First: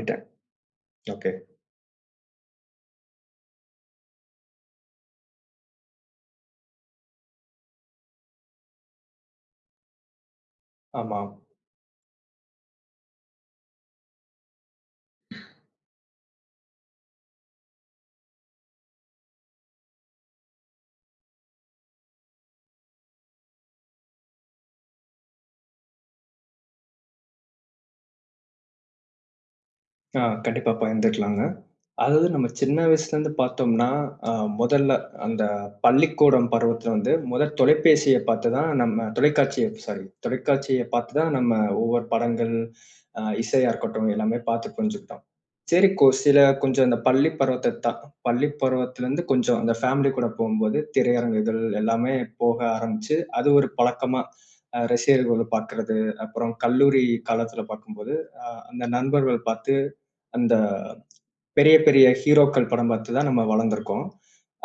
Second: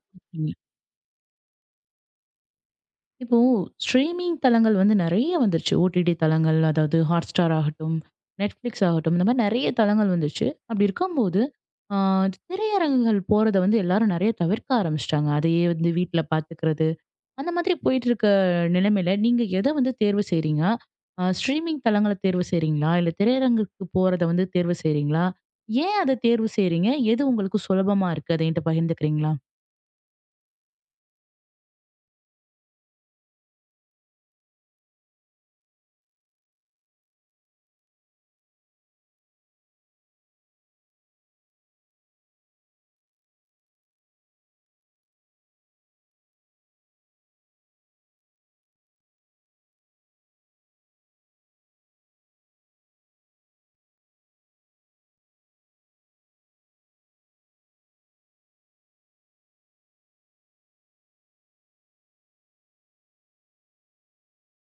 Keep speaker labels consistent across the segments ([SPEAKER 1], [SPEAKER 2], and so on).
[SPEAKER 1] பண்ணிட்டேன்.
[SPEAKER 2] ம்.
[SPEAKER 1] ஓகே.
[SPEAKER 2] இப்போ ஸ்ட்ரீமிங் தளங்கள் வந்து நெறைய வந்துருச்சு. ஓடிடி தளங்கள், அதாவது Hotstar ஆகட்டும், Netflix ஆகட்டும், இந்த மாரி நெறைய தளங்கள் வந்துருச்சு. அப்படி
[SPEAKER 1] ஆமா.
[SPEAKER 2] இருக்கும்போது, ஆ திரையரங்குகள் போறத வந்து எல்லாரும் நெறைய தவிர்க்க ஆரம்பிச்சுட்டாங்க. அதையே வந்து வீட்ல பார்த்துக்கிறது, அந்த மாதிரி போயிட்டு இருக்க நிலைமையில, நீங்க எத வந்து தேர்வு செய்றீங்க? ஸ்ட்ரீமிங் தளங்கள தேர்வு செய்றீங்களா? இல்ல திரையரங்குக்கு போறத வந்து தேர்வு செய்றீங்களா? ஏன் அத தேர்வு செய்றீங்க? எது உங்களுக்கு சுலபமா இருக்கு? அத என்ட்ட பகிர்ந்துக்கிறீங்களா?
[SPEAKER 1] ஆ கண்டிப்பா பகிர்ந்துக்கலாங்க. அதாவது நம்ம சின்ன வயசுலேருந்து பார்த்தோம்னா, அ முதல்ல அந்த பள்ளிக்கூடம் பருவத்தில வந்து முதல் தொலைபேசிய பார்த்து தான் நம்ம தொலைக்காட்சிய பார்த்து தான் நம்ம ஒவ்வொரு படங்கள், இசையா இருக்கட்டும் எல்லாமே பார்த்து புரிஞ்சுக்கிட்டோம். சரி சில கொஞ்சம் அந்த பள்ளி பருவத்த தான் பள்ளி பருவத்திலேருந்து கொஞ்சம் அந்த ஃபேமிலி கூட போம்போது திரையரங்குகள் எல்லாமே போக ஆரம்பிச்சு, அது ஒரு பழக்கமா ரசிகர்கள பார்க்குறது, அப்புறம் கல்லூரி காலத்தில பார்க்கும்போது, அ அந்த நண்பர்கள் பார்த்து அந்த பெரிய, பெரிய ஹீரோக்கள் படம் பார்த்து தான் நம்ம வளர்ந்திருக்கோம்.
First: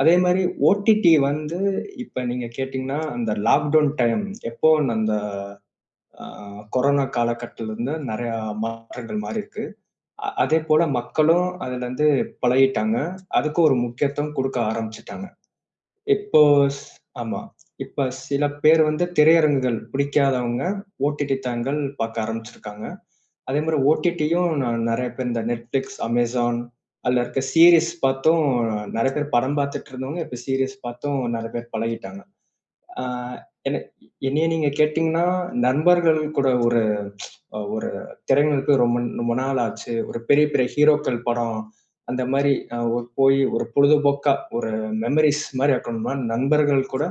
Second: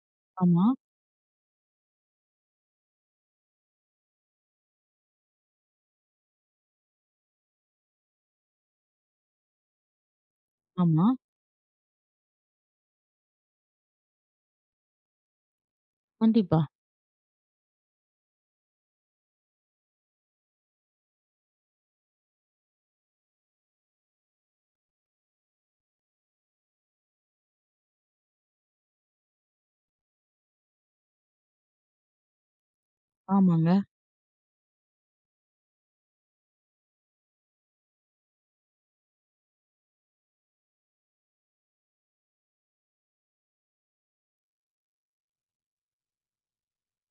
[SPEAKER 1] அதே மாரி
[SPEAKER 2] ஆமா,
[SPEAKER 1] ஓடிடி வந்து இப்ப நீங்க கேட்டீங்கன்னா, அந்த லாக்டவுன் டைம் எப்போ அந்த அ கொரோனா காலகட்டத்திலிருந்து நெறையா மாற்றங்கள் மாறிருக்கு. அதேபோல
[SPEAKER 2] ஆமா.
[SPEAKER 1] மக்களும் அதுலருந்து பழகிட்டாங்க. அதுக்கு ஒரு முக்கியத்துவம் குடுக்க ஆரம்பிச்சுட்டாங்க. இப்போ
[SPEAKER 2] கண்டிப்பா.
[SPEAKER 1] ஸ் ஆமா. இப்ப சில பேர் வந்து திரையரங்குகள் பிடிக்காதவங்க, ஓடிடி தளங்கள் பார்க்க ஆரம்பிச்சிருக்காங்க. அதே மாரி ஓடிடியும் நான் நெறைய பேர் இந்த Netflix, Amazon அதுல இருக்க சீரிஸ் பார்த்தும் நெறைய பேர் படம் பார்த்துட்டு இருந்தவங்க, இப்ப சீரிஸ் பார்த்தும் நெறைய பேர் பழகிட்டாங்க. ஆ
[SPEAKER 2] ஆமாங்க.
[SPEAKER 1] என்ன என்னைய நீங்க கேட்டீங்கன்னா, நண்பர்கள் கூட ஒரு ஒரு திரைகளுக்கு ரொம்ப ரொம்ப நாள் ஆச்சு. ஒரு பெரிய பெரிய ஹீரோக்கள் படம், அந்த மாரி ஒரு போய் ஒரு பொழுதுபோக்கா ஒரு மெமரீஸ் மாரி ஆக்கணும்னா, நண்பர்கள் கூட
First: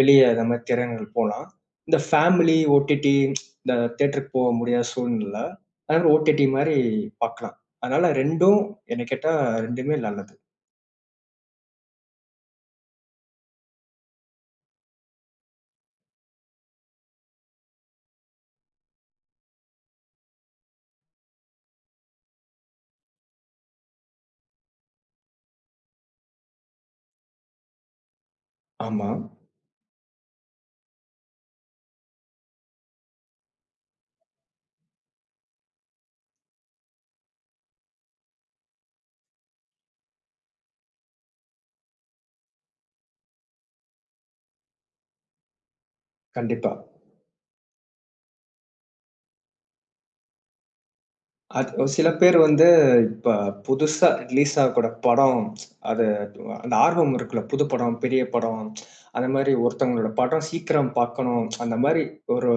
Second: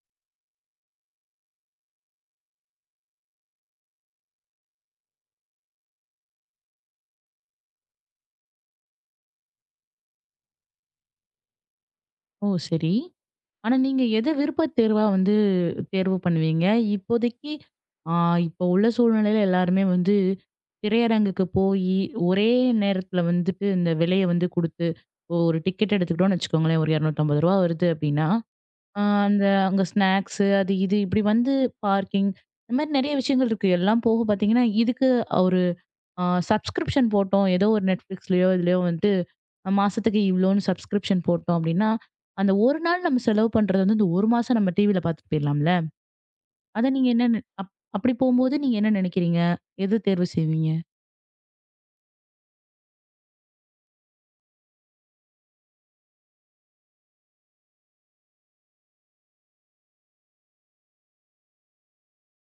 [SPEAKER 1] வெளிய இந்த மாரி திரையரங்குகள் போலாம். இந்த ஃபேமிலி, ஓடிடி இந்த தியேட்டருக்கு போக முடியாத சூழ்நிலை. அதனால ஓடிடி மாரி பார்க்கலாம். அதனால 2ம் என்ன கேட்டா 2மே நல்லது.
[SPEAKER 2] ஓ! சரி. ஆனா நீங்க எத விருப்பத் தேர்வா வந்து தேர்வு பண்ணுவீங்க? இப்போதைக்கு ஆ இப்போ உள்ள சூழ்நிலையில எல்லாருமே வந்து திரையரங்குக்கு போயி, ஒரே நேரத்துல வந்துட்டு இந்த விலைய வந்து குடுத்து, இப்போ ஒரு டிக்கெட் எடுத்துக்கிட்டோம்னு வச்சுக்கோங்களேன், ஒரு ரூ. 250 வருது அப்படின்னா, ஆ
[SPEAKER 1] ஆமா,
[SPEAKER 2] அந்த அங்க ஸ்நாக்ஸு அது இது இப்படி வந்து பார்க்கிங் இந்த மாரி நெறைய விஷயங்கள் இருக்கு. எல்லாம் போக பார்த்தீங்கன்னா, இதுக்கு ஒரு ஆ சப்ஸ்கிரிப்ஷன் போட்டோம். ஏதோ ஒரு Netflixலயோ, இதுலயோ வந்துட்டு மாசத்துக்கு இவ்ளோன்னு சப்ஸ்கிரிப்ஷன் போட்டோம் அப்டின்னா, அந்த ஒரு நாள் நம்ம செலவு பண்றது வந்து இந்த ஒரு மாசம் நம்ம டிவில பாத்துட்டு போயிரலாம்ல.
[SPEAKER 1] கண்டிப்பா.
[SPEAKER 2] அத நீங்க என்ன நெ அப் அப்படி போம்போது நீங்க என்ன நெனைக்கிறீங்க? எது தேர்வு செய்வீங்க?
[SPEAKER 1] அது ஒரு சில பேர் வந்து இப்ப புதுசா ரிலீஸ் ஆகக்கூட படம், அது அந்த ஆர்வம் இருக்குல்ல, புது படம், பெரிய படம் அந்த மாரி ஒருத்தவங்களோட படம் சீக்கிரம் பார்க்கணும். அந்த மாரி ஒரு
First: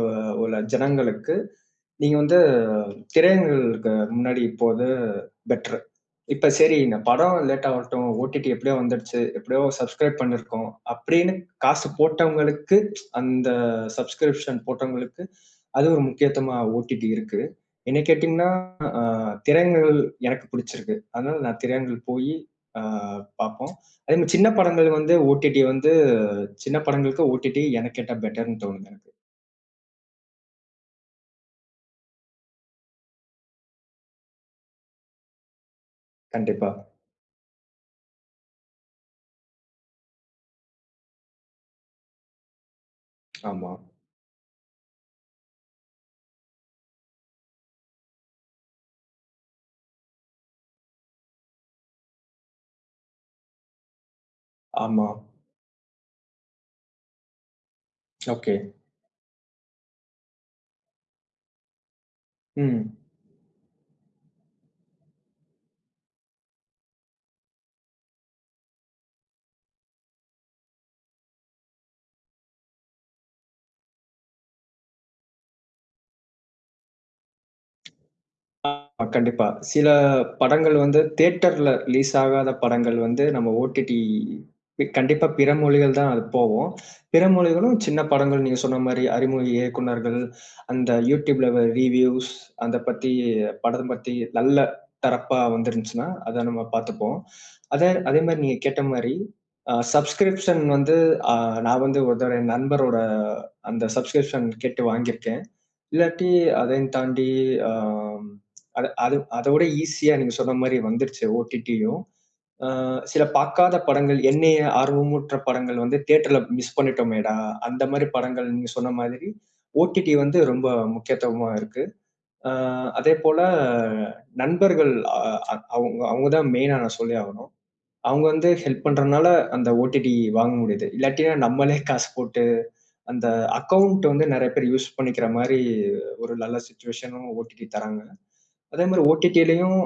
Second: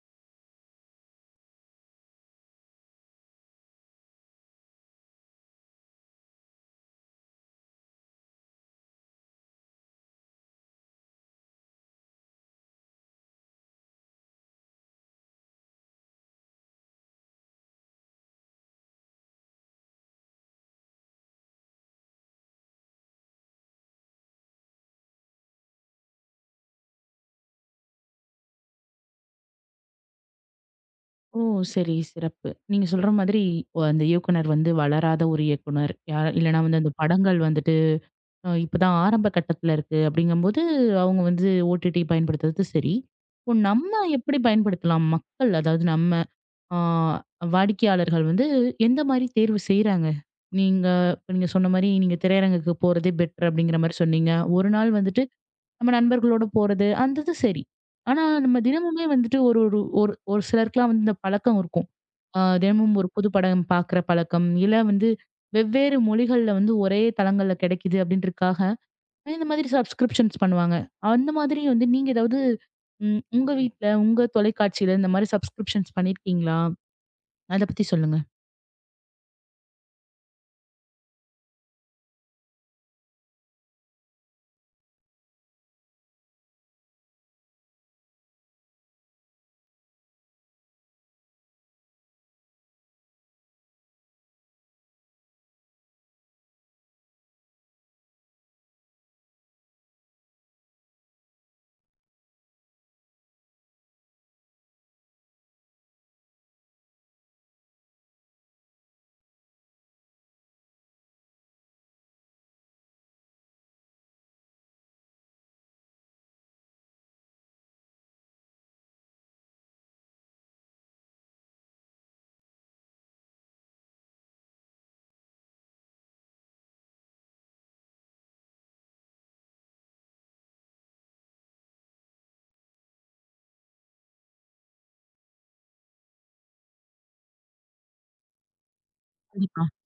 [SPEAKER 1] உள்ள ஜனங்களுக்கு, நீங்க வந்து திரையரங்குகளுக்கு முன்னாடி போறது பெட்டரு. இப்ப சரி இந்த படம் லேட் ஆகட்டும், ஓடிடி எப்படியோ வந்துடுச்சு, எப்படியோ சப்ஸ்கிரைப் பண்ணியிருக்கோம் அப்படின்னு காசு போட்டவங்களுக்கு, அந்த சப்ஸ்கிரிப்ஷன் போட்டவங்களுக்கு, அது ஒரு முக்கியத்துவமா ஓடிடி இருக்கு. என்ன கேட்டீங்கன்னா, அ திரையரங்குகள் எனக்கு பிடிச்சிருக்கு. அதனால நான் திரையரங்குகள் போயி அ பார்ப்போம். அதே மாரி சின்ன படங்கள் வந்து ஓடிடி வந்து சின்ன படங்களுக்கு ஓடிடி எனக்கு கேட்டா பெட்டர்ன்னு தோணுது எனக்கு.
[SPEAKER 2] ஓ! சரி, சிறப்பு. நீங்க சொல்ற மாதிரி அந்த இயக்குனர் வந்து வளராத ஒரு இயக்குனர். இல்லன்னா
[SPEAKER 1] கண்டிப்பா.
[SPEAKER 2] வந்து அந்த படங்கள் வந்துட்டு இப்பதான் ஆரம்ப கட்டத்துல இருக்கு அப்படிங்கும்போது, அவங்க வந்து ஓடிடி பயன்படுத்துறது சரி. இப்போ
[SPEAKER 1] ஆமா,
[SPEAKER 2] நம்ம எப்படி பயன்படுத்தலாம்? மக்கள் அதாவது நம்ம ஆ, வாடிக்கையாளர்கள் வந்து எந்த மாரி தேர்வு செய்றாங்க? நீங்க இப்ப நீங்க சொன்ன மாரி, நீங்க திரையரங்குக்கு போறதே பெட்டர் அப்படிங்கிற மாரி சொன்னீங்க. ஒரு நாள்
[SPEAKER 1] ஆமா.
[SPEAKER 2] வந்துட்டு நம்ம நண்பர்களோட போறது, அந்த இது சரி. ஆனா
[SPEAKER 1] ஓகே.
[SPEAKER 2] நம்ம தினமுமே வந்துட்டு ஒரு ஒரு ஒரு ஒரு சிலருக்குலாம் வந்து இந்த பழக்கம் இருக்கும். தினமும்
[SPEAKER 1] ம்.
[SPEAKER 2] ஒரு புது படம் பார்க்குற பழக்கம், இல்ல வந்து வெவ்வேறு மொழிகள்ல வந்து ஒரே தளங்கள்ல கிடைக்குது அப்படின்றதுக்காக, இந்த மாதிரி சப்ஸ்கிரிப்ஷன்ஸ் பண்ணுவாங்க. அந்த மாதிரி வந்து நீங்க ஏதாவது உங்க வீட்ல, உங்க தொலைக்காட்சியில இந்த மாரி சப்ஸ்கிரிப்ஷன்ஸ் பண்ணியிருக்கீங்களா? அத பத்தி சொல்லுங்க.
[SPEAKER 1] ஆமா, கண்டிப்பா. சில படங்கள் வந்து தியேட்டர்ல ரிலீஸ் ஆகாத படங்கள் வந்து நம்ம ஓடிடி கண்டிப்பா பிற மொழிகள் தான் அது போவும். பிற மொழிகளும் சின்ன படங்கள் நீங்க சொன்ன மாரி அறிமுக இயக்குனர்கள், அந்த YouTubeல ரிவ்யூஸ் அத பத்தி படம் பத்தி நல்ல தரப்பா வந்துருந்துச்சுன்னா, அத நம்ம பார்த்துப்போம். அதே அதே மாரி நீங்க கேட்ட மாரி, சப்ஸ்கிரிப்ஷன் வந்து அ நான் வந்து ஒரு தடவ என் நண்பரோட அந்த சப்ஸ்கிரிப்ஷன் கேட்டு வாங்கியிருக்கேன். இல்லாட்டி அதையும் தாண்டி, ஆ அது அது அதோட ஈஸியா நீங்க சொன்ன மாரி வந்துருச்சு ஓடிடியும். அ சில பார்க்காத படங்கள், என்னைய ஆர்வமூட்டுற படங்கள் வந்து தியேட்டர்ல மிஸ் பண்ணிட்டோமேடா! அந்த மாரி படங்கள் நீங்க சொன்ன மாதிரி, ஓடிடி வந்து ரொம்ப முக்கியத்துவமா இருக்கு. அ அதேபோல நண்பர்கள் அ அ அவங்க அவங்க தான் மெயினா நான் சொல்லி ஆகணும். அவங்க வந்து ஹெல்ப் பண்றனால அந்த ஓடிடி வாங்க முடியுது. இல்லாட்டினா நம்மளே காசு போட்டு, அந்த அக்கவுண்ட் வந்து நெறைய பேர் யூஸ் பண்ணிக்கிற மாரி ஒரு நல்ல சிச்சுவேஷனும் ஓடிடி தராங்க. அதே மாரி
[SPEAKER 2] கண்டிப்பா.
[SPEAKER 1] ஓடிடிலயும்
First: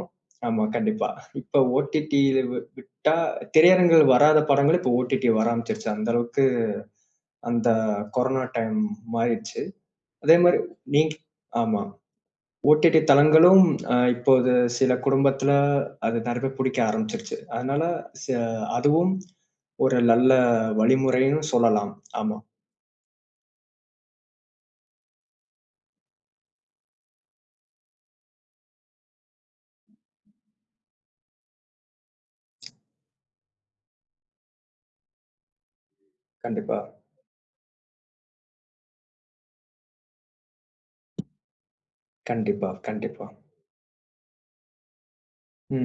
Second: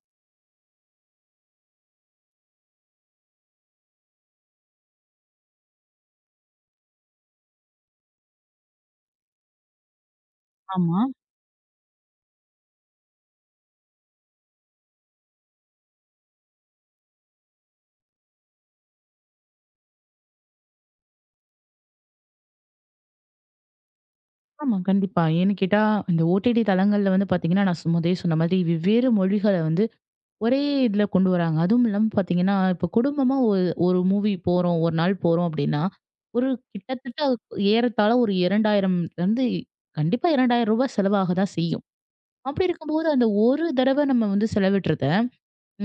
[SPEAKER 1] ஆமா, கண்டிப்பா. இப்ப ஓடிடில விட்டா திரையரங்குகள் வராத படங்கள் இப்ப ஓடிடி வர ஆரம்பிச்சுருச்சு. அந்த அளவுக்கு அந்த கொரோனா டைம் மாறிடுச்சு. அதே மாரி
[SPEAKER 2] ஆமா.
[SPEAKER 1] நீங்க ஆமா. ஓடிடி தளங்களும் இப்போது சில குடும்பத்தில அது நெறைய பேர் புடிக்க ஆரம்பிச்சுருச்சு. அதனால ச அதுவும் ஒரு நல்ல வழிமுறைன்னு சொல்லலாம். ஆமா.
[SPEAKER 2] ஆமா. கண்டிப்பா. ஏன்னு கேட்டா, இந்த ஓடிடி தளங்கள்ல வந்து பாத்தீங்கன்னா, நான் முதலே சொன்ன மாதிரி வெவ்வேறு மொழிகள வந்து ஒரே இதுல கொண்டு வராங்க. அதுவும் இல்லாம பாத்தீங்கன்னா, இப்போ குடும்பமா ஒரு ஒரு மூவி போறோம், ஒரு நாள் போறோம் அப்படின்னா, ஒரு
[SPEAKER 1] கண்டிப்பா,
[SPEAKER 2] கிட்டத்தட்ட ஏறத்தாழ ஒரு 2000 வந்து கண்டிப்பா ரூ. 2000 செலவாக தான் செய்யும். அப்படி
[SPEAKER 1] கண்டிப்பா,
[SPEAKER 2] இருக்கும்போது, அந்த
[SPEAKER 1] கண்டிப்பா.
[SPEAKER 2] ஒரு தடவ நம்ம வந்து செலவிடுறத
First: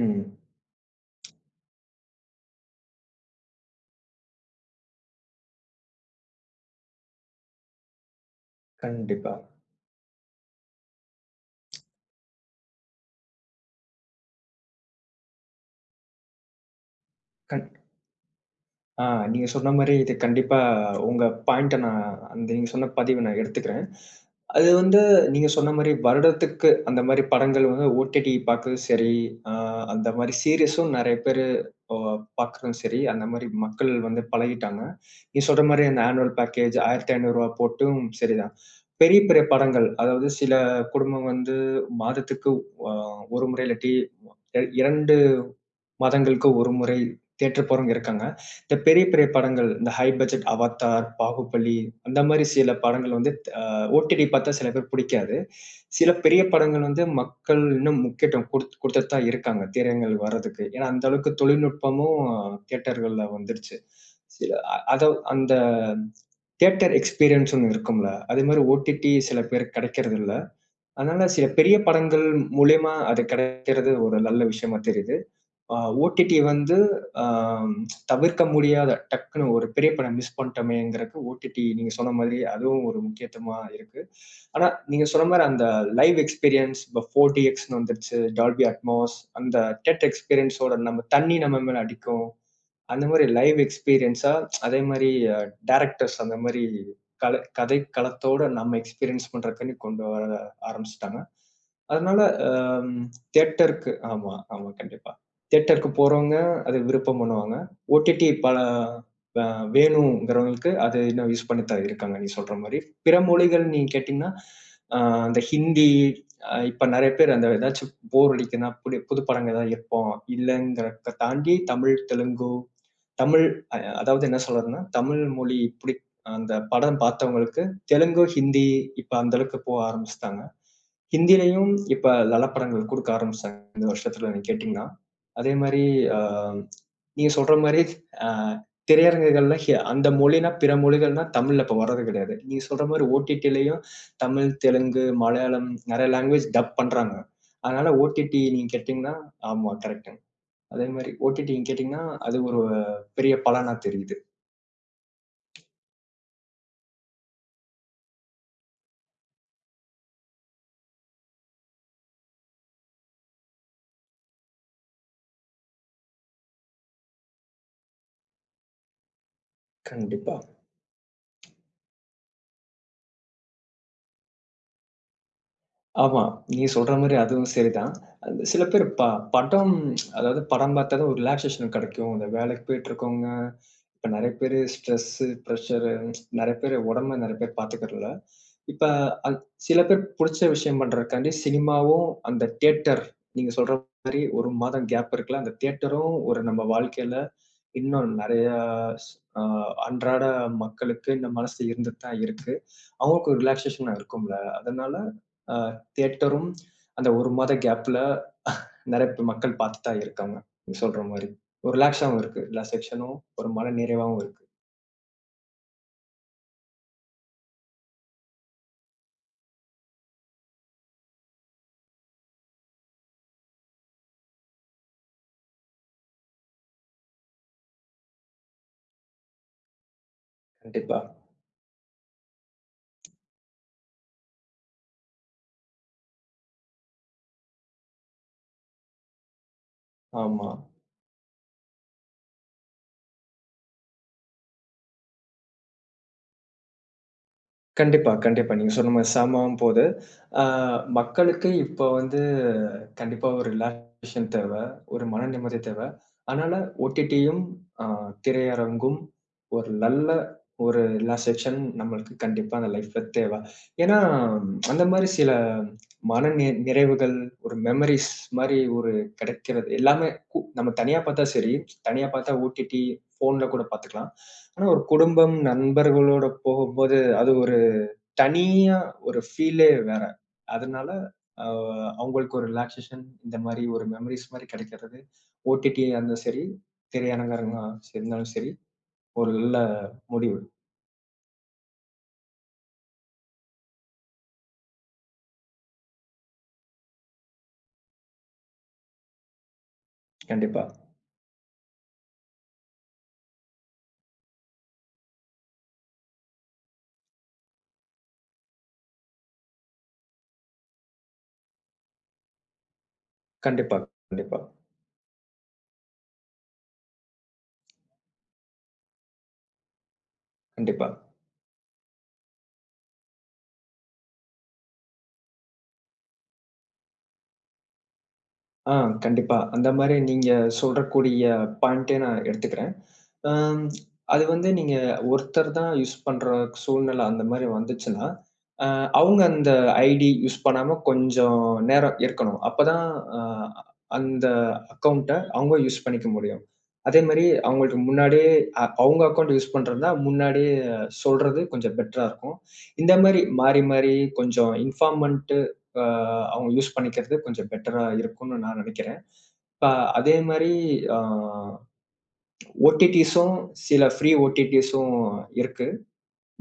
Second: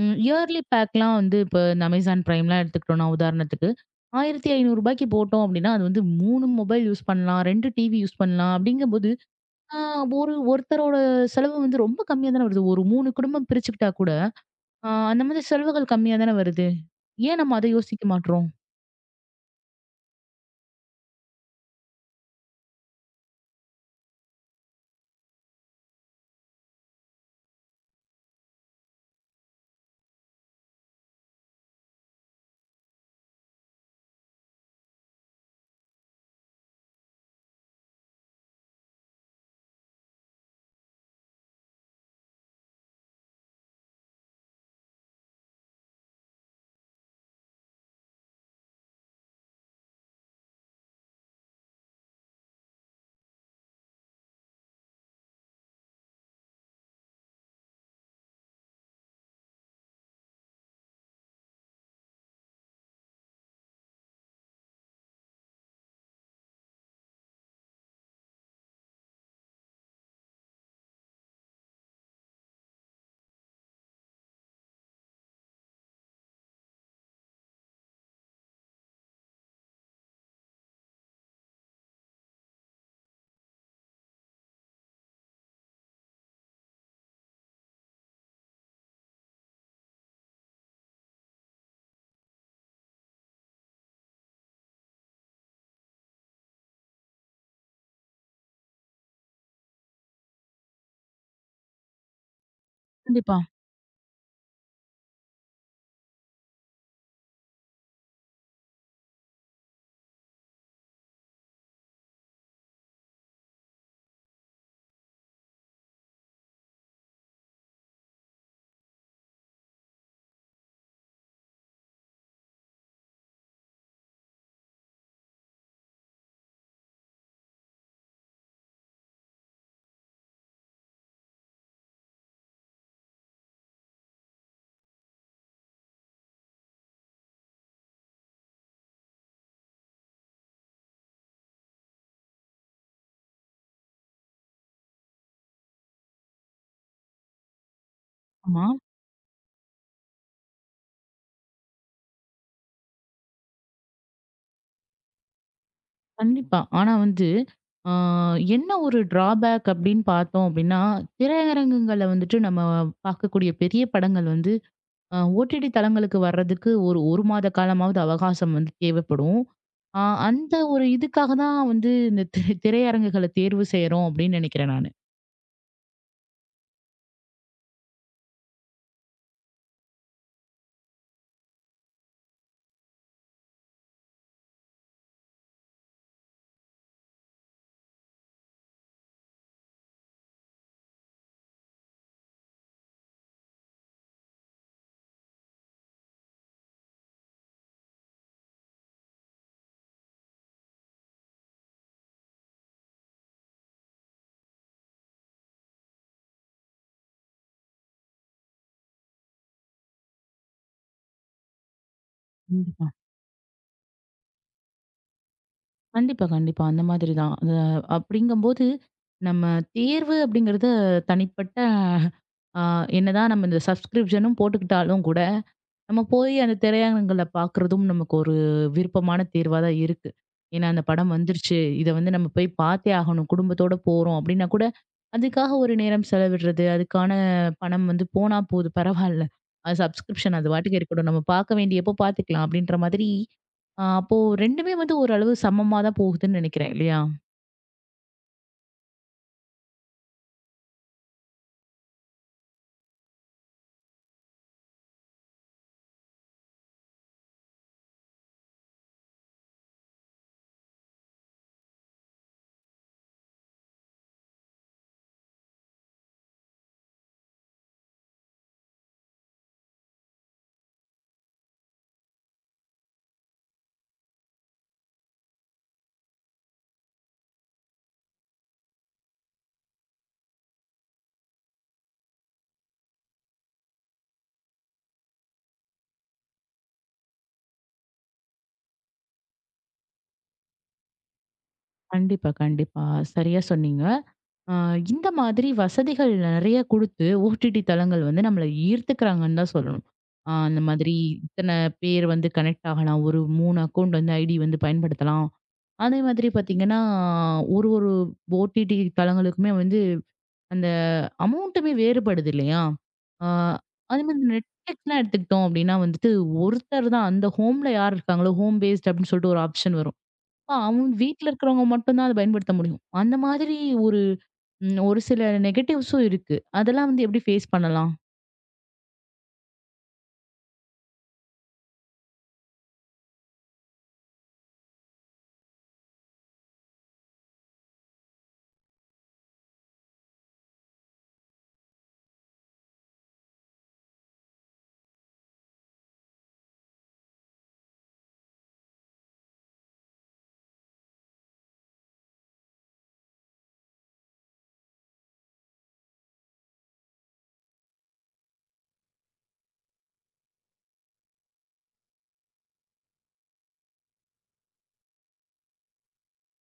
[SPEAKER 2] ம். இயர்லி பேக்லாம் வந்து இப்ப இந்த அமேசான் பிரைம்லாம் எடுத்துக்கிட்டோம்னா, உதாரணத்துக்கு ரூ. 1500 போட்டோம் அப்படின்னா, அது வந்து 3 மொபைல் யூஸ் பண்ணலாம், 2 டிவி யூஸ் பண்ணலாம் அப்படிங்கும்போது,
[SPEAKER 1] கண்டிப்பா.
[SPEAKER 2] ஆ ஒருத்தரோட செலவு வந்து ரொம்ப கம்மியா தானே வருது. ஒரு 3 குடும்பம் பிரிச்சுக்கிட்டா கூட, அந்த மாதிரி செலவுகள் கம்மியா தானே வருது. ஏன் நம்ம
[SPEAKER 1] கண்
[SPEAKER 2] அத யோசிக்க மாட்றோம்?
[SPEAKER 1] ஆ நீங்க சொன்ன மாரி இது கண்டிப்பா உங்க பாயிண்ட்ட நான் அந்த நீங்க சொன்ன பதிவ நான் எடுத்துக்கிறேன். அது வந்து நீங்க சொன்ன மாரி வருடத்துக்கு அந்த மாரி படங்கள் வந்து ஓடிடி பார்க்கறது சரி, அ அந்த மாரி சீரிஸும் நெறைய பேரு அ பார்க்குறதும் சரி, அந்த மாரி மக்கள் வந்து பழகிட்டாங்க. நீங்க சொல்ற மாரி அந்த ஆனுவல் பேக்கேஜ் ரூ. 1500 போட்டும் சரிதான். பெரிய பெரிய படங்கள் அதாவது சில குடும்பம் வந்து மாதத்துக்கு அ 1 முறை இல்லாட்டி 2 மாதங்களுக்கு ஒரு முறை தியேட்டர் போறவங்க இருக்காங்க. இந்த பெரிய, பெரிய படங்கள் இந்த ஹை பட்ஜெட் அவத்தார், பாகுபலி அந்த மாரி சில படங்கள் வந்து அ ஓடிடி பார்த்தா சில பேர் பிடிக்காது. சில பெரிய படங்கள் வந்து மக்கள் இன்னும் முக்கியத்துவம் குடுத்துட்டு தான் இருக்காங்க, திரையரங்கள் வர்றதுக்கு. ஏன்னா, அந்த அளவுக்கு தொழில்நுட்பமும் தியேட்டர்கள்ல வந்துருச்சு. சில அ அத அந்த தியேட்டர் எக்ஸ்பீரியன்ஸ் ஒண்ணு இருக்கும்ல, அதே மாரி ஓடிடி சில பேருக்கு கிடைக்கிறது இல்ல. அதனால சில பெரிய படங்கள் மூலியமா அது கிடைக்கிறது ஒரு நல்ல விஷயமா தெரியுது. ஆ ஓடிடி வந்து ஆ தவிர்க்க முடியாத டக்குனு ஒரு பெரிய படம் மிஸ் பண்ணிட்டோமேங்கிறக்கு ஓடிடி நீங்க சொன்ன மாதிரி அதுவும் ஒரு முக்கியத்துவமா இருக்கு. ஆனா, நீங்க சொன்ன மாரி அந்த லைவ் எக்ஸ்பீரியன்ஸ் இப்ப 4டிஎக்ஸ்ன்னு வந்துருச்சு. டால்பி அட்மாஸ் அந்த தியேட்டர் எக்ஸ்பீரியன்ஸோட நம்ம தண்ணி நம்ம மேல அடிக்கும். அந்த மாரி லைவ் எக்ஸ்பீரியன்ஸா அதே மாரி டைரக்டர்ஸ் அந்த மாரி கதை களத்தோட நம்ம எக்ஸ்பீரியன்ஸ் பண்றக்குன்னு கொண்டு வர ஆரம்பிச்சுட்டாங்க. அதனால அ
[SPEAKER 2] கண்டிப்பா.
[SPEAKER 1] தியேட்டருக்கு ஆமா, ஆமா. கண்டிப்பா. தியேட்டருக்கு போறவங்க அது விருப்பம் பண்ணுவாங்க. ஓடிடி பல அ வேணுங்கிறவங்களுக்கு அது இன்னும் யூஸ் பண்ணிட்டு தான் இருக்காங்க, நீ சொல்ற மாரி. பிற மொழிகள் நீ கேட்டீங்கன்னா, அ அந்த ஹிந்தி இப்ப நெறைய பேர் அந்த ஏதாச்சும் போர் அடிக்குதுன்னா, புது புது படங்கள் ஏதாவது இருப்போம் இல்லங்கிறத தாண்டி தமிழ், தெலுங்கு, தமிழ் அ அதாவது என்ன சொல்றதுன்னா, தமிழ் மொழி பிடி அந்த படம் பார்த்தவங்களுக்கு தெலுங்கு, ஹிந்தி இப்ப அந்த அளவுக்கு போக ஆரம்பிச்சுட்டாங்க. ஹிந்திலயும் இப்ப லலப்படங்கள் குடுக்க ஆரம்பிச்சுட்டாங்க. இந்த வருஷத்துல நீங்க கேட்டீங்கன்னா. அதே மாரி அ நீங்க சொல்ற மாரி அ திரையரங்குகள்ல அந்த மொழினா பிற மொழிகள்னா தமிழ்ல இப்ப வர்றது கிடையாது. நீங்க சொல்ற மாரி ஓடிடிலயும் தமிழ், தெலுங்கு, மலையாளம் நெறைய லாங்குவேஜ் டப் பண்றாங்க. அதனால ஓடிடி
[SPEAKER 2] ஆமா.
[SPEAKER 1] நீங்க கேட்டீங்கன்னா ஆமா கரெக்ட்டுங்க. அதே மாரி ஓடிடி நீங்க கேட்டீங்கன்னா, அது ஒரு பெரிய பலனா தெரியுது.
[SPEAKER 2] கண்டிப்பா. ஆனா வந்து, ஆ என்ன ஒரு டிராபேக் அப்படின்னு பார்த்தோம் அப்படின்னா, திரையரங்குகள்ல வந்துட்டு நம்ம பார்க்கக்கூடிய பெரிய படங்கள் வந்து ஓடிடி தளங்களுக்கு வர்றதுக்கு ஒரு 1 மாத காலமாவது அவகாசம் வந்து தேவைப்படும். அ
[SPEAKER 1] கண்டிப்பா.
[SPEAKER 2] அந்த ஒரு இதுக்காக தான் வந்து இந்த திரையரங்குகள தேர்வு செய்றோம் அப்படின்னு நினைக்கிறேன் நானு.
[SPEAKER 1] ஆமா. நீங்க சொல்ற மாரி அதுவும் சரிதான். அந்த சில பேர் படம் அதாவது படம் பார்த்தா தான் ஒரு ரிலாக்சேஷன் கெடைக்கும். இந்த வேலைக்கு போயிட்டுருக்கவங்க, இப்ப நெறைய பேரு ஸ்ட்ரெஸ்ஸு, ப்ரஷரு நெறைய பேரு உடம்ப நெறைய பேர் பார்த்துக்கிறதில்ல. இப்ப அத் சில பேர் புடிச்ச விஷயம் பண்றதுக்காண்டி சினிமாவும், அந்த தியேட்டர் நீங்க சொல்ற மாரி 1 மாதம் கேப் இருக்குல்ல, அந்த தியேட்டரும் ஒரு நம்ம வாழ்க்கையில இன்னும் நெறைய ஸ் அ அன்றாட மக்களுக்கு இந்த மனசு இருந்துட்டு தான் இருக்கு. அவங்களுக்கு ஒரு ரிலாக்சேஷனா இருக்கும்ல. அதனால அ தியேட்டரும் அந்த 1 மாத கேப்ல நெறைய பே மக்கள் பார்த்துட்டு தான் இருக்காங்க. நீங்க சொல்ற மாரி. ஒரு ரிலாக்ஸாவும் இருக்கு. எல்லா
[SPEAKER 2] கண்டிப்பா.
[SPEAKER 1] செக்ஷனும் ஒரு மன நிறைவாவும் இருக்கு.
[SPEAKER 2] கண்டிப்பா, கண்டிப்பா. அந்த மாதிரி தான். அது அப்படிங்கும்போது நம்ம தேர்வு அப்படிங்கிறது தனிப்பட்ட அ என்னதான் நம்ம இந்த சப்ஸ்கிரிப்ஷனும் போட்டுக்கிட்டாலும் கூட நம்ம போய் அந்த திரையரங்குல பார்க்குறதும் நமக்கு ஒரு விருப்பமான தேர்வா தான் இருக்கு. ஏன்னா, அந்த
[SPEAKER 1] கண்டிப்பா.
[SPEAKER 2] படம் வந்துருச்சு. இத வந்து நம்ம போய் பார்த்தே ஆகணும். குடும்பத்தோட போறோம் அப்டின்னா கூட, அதுக்காக ஒரு நேரம் செலவிடுறது, அதுக்கான பணம் வந்து போனா போது பரவால்ல. அது சப்ஸ்கிரிப்ஷன்
[SPEAKER 1] ஆமா.
[SPEAKER 2] அது பாட்டுக்கு இருக்கட்டும். நம்ம பார்க்க வேண்டியப்போ பார்த்துக்கலாம் அப்டின்ற மாதிரி, அப்போ 2மே வந்து ஓரளவு சமமா தான் போகுதுன்னு நெனைக்கிறேன் இல்லையா?
[SPEAKER 1] கண்டிப்பா, கண்டிப்பா. நீங்க சொன்ன மாரி செம போது, அ மக்களுக்கு இப்ப வந்து கண்டிப்பா ஒரு ரிலாக்சேஷன் தேவ. ஒரு மன நிம்மதி தேவ. அதனால ஓடிடியும், அ திரையரங்கும் ஒரு நல்ல ஒரு ரிலாக்சேஷன் நம்மளுக்கு கண்டிப்பா அந்த லைஃப்ல தேவ. ஏன்னா, அந்த மாரி சில மன நிறைவுகள், ஒரு மெமரீஸ் மாரி ஒரு கிடைக்கிறது. எல்லாமே நம்ம தனியா பார்த்தா சரி, தனியா பார்த்தா ஓடிடி, ஃபோன்ல கூட பார்த்துக்கலாம். ஆனா ஒரு குடும்பம், நண்பர்களோட போகும்போது அது ஒரு தனியா ஒரு ஃபீலே வேற. அதனால அ அவங்களுக்கு ஒரு ரிலாக்சேஷன் இந்த மாரி ஒரு மெமரீஸ் மாரி கிடைக்கிறது, ஓடிடியா இருந்தாலும் சரி, திரையரங்கரங்கா இருந்தாலும் சரி, ஒரு நல்ல முடிவு.
[SPEAKER 2] கண்டிப்பா, கண்டிப்பா. சரியா சொன்னீங்க. ஆ, இந்த மாதிரி வசதிகள் நெறைய குடுத்து, ஓடிடி தளங்கள் வந்து நம்மள ஈர்த்துக்கிறாங்கன்னு தான் சொல்லணும். அந்த
[SPEAKER 1] கண்டிப்பா.
[SPEAKER 2] மாதிரி இத்தன பேர் வந்து கனெக்ட் ஆகலாம். ஒரு 3 அக்கவுண்ட் வந்து ஐடி வந்து பயன்படுத்தலாம். அதே மாதிரி பார்த்தீங்கன்னா, ஒரு ஒரு ஓடிடி தளங்களுக்குமே வந்து அந்த அமௌண்ட்டுமே வேறுபடுது இல்லையா? ஆ
[SPEAKER 1] கண்டிப்பா,
[SPEAKER 2] அதே மாதிரி
[SPEAKER 1] கண்டிப்பா,
[SPEAKER 2] நெட்ஃப்ளிக்ஸ்லாம் எடுத்துக்கிட்டோம் அப்டின்னா வந்துட்டு, ஒருத்தர் தான் அந்த ஹோம்ல யார் இருக்காங்களோ, ஹோம் பேஸ்ட் அப்டின்னு சொல்லிட்டு ஒரு ஆப்ஷன் வரும். அப்ப
[SPEAKER 1] கண்டிப்பா.
[SPEAKER 2] அவங்க வீட்ல இருக்கிறவங்க மட்டும் தான் அத பயன்படுத்த முடியும். அந்த மாதிரி. ஒரு சில நெகட்டிவ்ஸும் இருக்கு. அதெல்லாம் வந்து எப்படி ஃபேஸ் பண்ணலாம்?
[SPEAKER 1] ஆ, கண்டிப்பா. அந்த மாரி நீங்க சொல்றக்கூடிய பாயிண்ட்டே நான் எடுத்துக்கிறேன். அம் அது வந்து நீங்க ஒருத்தர் தான் யூஸ் பண்ற சூழ்நிலை அந்த மாரி வந்துச்சுன்னா, அ அவங்க அந்த ஐடி யூஸ் பண்ணாம கொஞ்சம் நேரம் இருக்கணும். அப்பதான் அ அந்த அக்கவுண்ட்ட அவங்க யூஸ் பண்ணிக்க முடியும். அதே மாரி அவங்களுக்கு முன்னாடியே அவங்க அக்கவுண்ட் யூஸ் பண்றதுன்னா, முன்னாடியே சொல்றது கொஞ்சம் பெட்டரா இருக்கும். இந்த மாரி மாறி மாறி கொஞ்சம் இன்ஃபார்மன்ட் அ அவங்க யூஸ் பண்ணிக்கிறது கொஞ்சம் பெட்டரா இருக்கும்னு நான் நினைக்கிறேன். இப்ப அதே மாரி அ ஓடிடிஸும் சில ஃப்ரீ ஓடிடிஸும் இருக்கு.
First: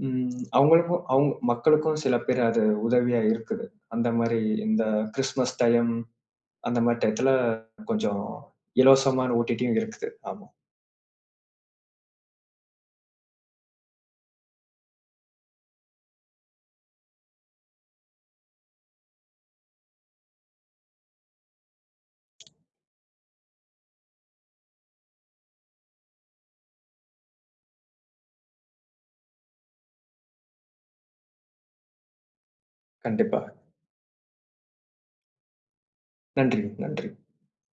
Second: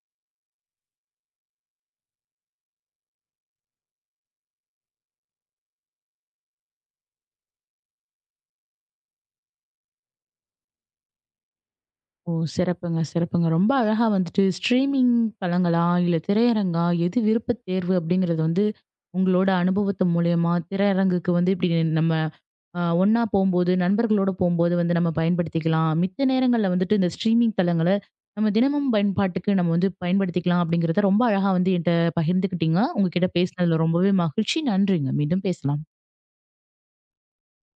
[SPEAKER 1] ம் அவங்களுக்கும் அவங்க மக்களுக்கும் சில பேர் அது உதவியா இருக்குது. அந்த மாரி இந்த கிறிஸ்மஸ் டைம் அந்த மாரி டயத்துல கொஞ்சம் இலவசமான ஓடிடியும் இருக்குது. ஆமா.
[SPEAKER 2] ஓ! சிறப்புங்க, சிறப்புங்க. ரொம்ப அழகா வந்துட்டு ஸ்ட்ரீமிங் தளங்களா? இல்ல திரையரங்கா? எது விருப்பத் தேர்வு? அப்படிங்கிறது வந்து உங்களோட அனுபவத்து மூலியமா திரையரங்குக்கு வந்து இப்படி நம்ம ஒண்ணா போம்போது, நண்பர்களோட போம்போது வந்து நம்ம பயன்படுத்திக்கலாம். மித்த நேரங்கள்ல வந்துட்டு இந்த ஸ்ட்ரீமிங் தளங்கள நம்ம தினமும் பயன்பாட்டுக்கு நம்ம வந்து பயன்படுத்திக்கலாம் அப்படிங்கிறத ரொம்ப அழகா வந்து என்ட்ட பகிர்ந்துக்கிட்டீங்க. உங்ககிட்ட
[SPEAKER 1] கண்டிப்பா.
[SPEAKER 2] பேசினதுல ரொம்பவே மகிழ்ச்சி. நன்றிங்க. மீண்டும் பேசலாம்.
[SPEAKER 1] நன்றி, நன்றி.